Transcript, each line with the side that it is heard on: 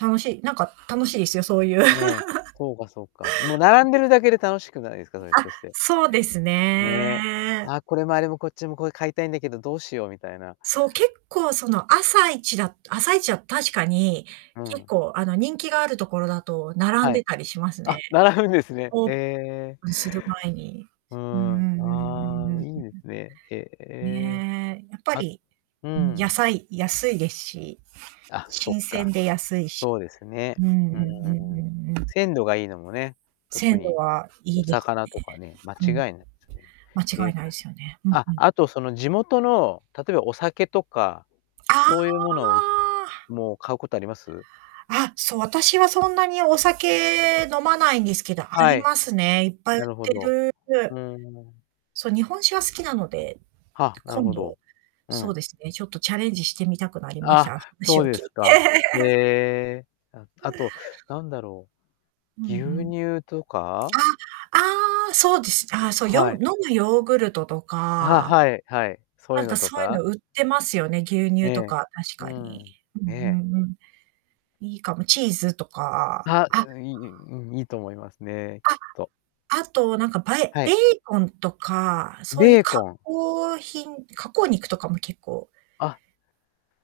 right: 楽しい、なんか楽しいですよ、そういう。
left: ね、そうかそうか。もう並んでるだけで楽しくないですか？
right: あ、
left: それ、ひょっとして。
right: そうです
left: ね、
right: ね。
left: あ、これもあれも、こっちも、これ買いたいんだけど、どうしようみたいな。
right: そう、結構その朝一だ朝一は確かに、
left: う
right: 結
left: ん。
right: 構、あの人気があるところだと並ん
left: はい。
right: でたりします
left: あ、
right: ね。
left: 並ぶんですね。
right: オー
left: へえ。
right: プンする前に。
left: う
right: うう
left: ん、
right: んうんうん
left: あ
right: う
left: あ、
right: ん
left: い
right: う
left: いですね。へ
right: ん。
left: え、
right: ねえ、やっぱ
left: あ
right: り、
left: う
right: うん野
left: ん。
right: 菜、安いですし、
left: あ、そっ
right: 新
left: か。
right: 鮮で安いし。
left: そうです
right: う
left: ね。
right: んうん
left: うーん。
right: うんうんうん。
left: 鮮度がいいのもね、特
right: 鮮度
left: に
right: はい
left: お
right: いです
left: 魚
right: ね。
left: とかね、間
right: う
left: 違い
right: ん。
left: ないですね。
right: 間違
left: え、
right: いないですよね。うん、
left: あ、
right: うん。
left: あとその地元の例えばお酒とか、
right: ああ、あ
left: そういうものを
right: あ。
left: もう買うことあります？
right: あ、そう、私はそんなにお酒飲まないんですけど、あ
left: は
right: り
left: い。
right: ますね。いっぱい売っ
left: なるほ
right: て
left: ど。
right: る、
left: う
right: う、
left: ーん。
right: そう、日本酒は好きなので、
left: はあ、なる
right: 今
left: ほ
right: 度、
left: ど。う
right: そう
left: ん。
right: ですね、ちょっとチャレンジしてみたくなりまし
left: あ、
right: た、あ、
left: そ
right: 話
left: う
right: を
left: で
right: 聞
left: す
right: い
left: か。へ
right: て。
left: え、ああとなんだろ
right: うんう
left: う、牛
right: ん。
left: 乳とか？
right: あ、ああ、そうです。あ、そう、よむ
left: はい。
right: 飲むヨーグルトと
left: あ、は
right: か。
left: はい、はい、そうい
right: な
left: う
right: んか
left: のと
right: そういう
left: か？
right: の売ってますよね。牛
left: え
right: 乳と
left: え、
right: か、確
left: う
right: かに。
left: ん、え
right: うん
left: え。
right: うんうん。いいかも、チーズとか、
left: あ、
right: あ
left: ううん、いい、ゆうん、いいと思いますね、きっ
right: あ、
left: と。
right: あと、なんか、ぱえ
left: はい。
right: ベーコンとか、そういう
left: ベー
right: 加
left: コン。
right: 工品、加工肉とかも結構
left: あ。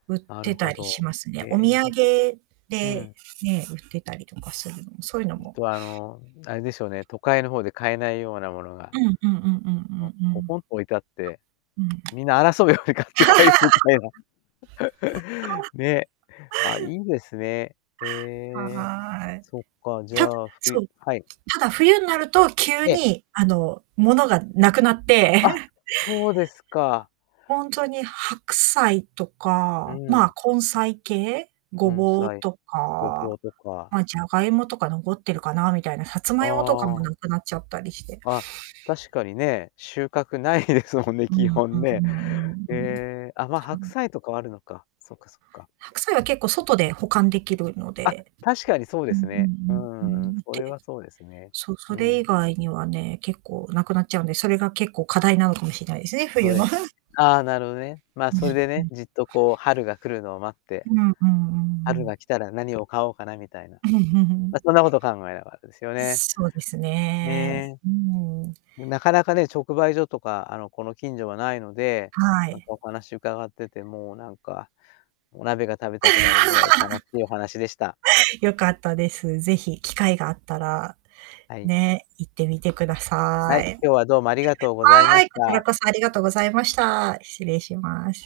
right: 売っ
left: なる
right: て
left: ほ
right: たりし
left: ど。
right: ますね。お
left: え、
right: 土
left: な
right: 産
left: んう
right: で、
left: ん。
right: ね、売ってたりとかするのも、そういうのも。
left: はあの、あれでしょうね、都会の方で買えないようなものが。
right: うんうんうんうん
left: の
right: うんう
left: ポ
right: ん。
left: ポンと置いてあって、
right: うん。
left: みんな争うように買って帰るみたいな。ね、あ、いいですね。へえ、
right: はーい。
left: そっか、じゃ
right: た
left: あ、ふゆ
right: そう、
left: はい。
right: ただ冬になると急
left: ええ。
right: にあの物が無くなって。
left: あ、そうですか。
right: ほんとに白菜と
left: う
right: か、ま、
left: ん。
right: 根菜系、ご
left: 根
right: ぼう
left: 菜、
right: と
left: ごぼ
right: か、
left: うとか。
right: ま、じゃがいもとか残ってるかなみたいな、さつまいもとかも
left: ああ。
right: なくなっちゃったりして。
left: あ、確かにね、収穫ないですもんね、
right: う
left: 基
right: ん、
left: 本ね。え え、あ、ま、
right: そう。
left: 白菜とかはあるのか。そっかそっか。
right: 白菜は結構外で保管できるの
left: あ、
right: で、
left: 確かにそうで
right: うん
left: すね。う
right: うん
left: ん
right: う
left: う
right: ん、
left: んうん、
right: うーん。
left: それ
right: で、
left: はそうですね。
right: そう、
left: う
right: それ以
left: ん。
right: 外にはね、結構無くなっちゃうんで、それが結構課題なのかもしれないですね、
left: そう
right: 冬
left: で
right: の。
left: す、ああ、なるほどね。まあ、
right: うん。
left: それで
right: う
left: ね、
right: ん。
left: じっとこう春が来るのを待って
right: うん。うんうんう
left: 春
right: ん。
left: が来たら何を買おうかなみたいな。ま、そ んなことを考えながらですよね。
right: すそうですね、
left: ね、
right: うーん。
left: なかなかね、直売所とか、あの、この近所はないので、
right: は
left: なんか
right: い。
left: お話を伺っててもなんか、お鍋が食べたくなるぐらい楽しいお話でした。
right: 良かったです。是非機会があったら、
left: はい。
right: ね、行ってみてくださ
left: はい、
right: い。
left: 今日はどうもありがとうござい
right: は
left: ま
right: ー
left: し
right: い、こちら
left: た。
right: こそありがとうございました。失礼します。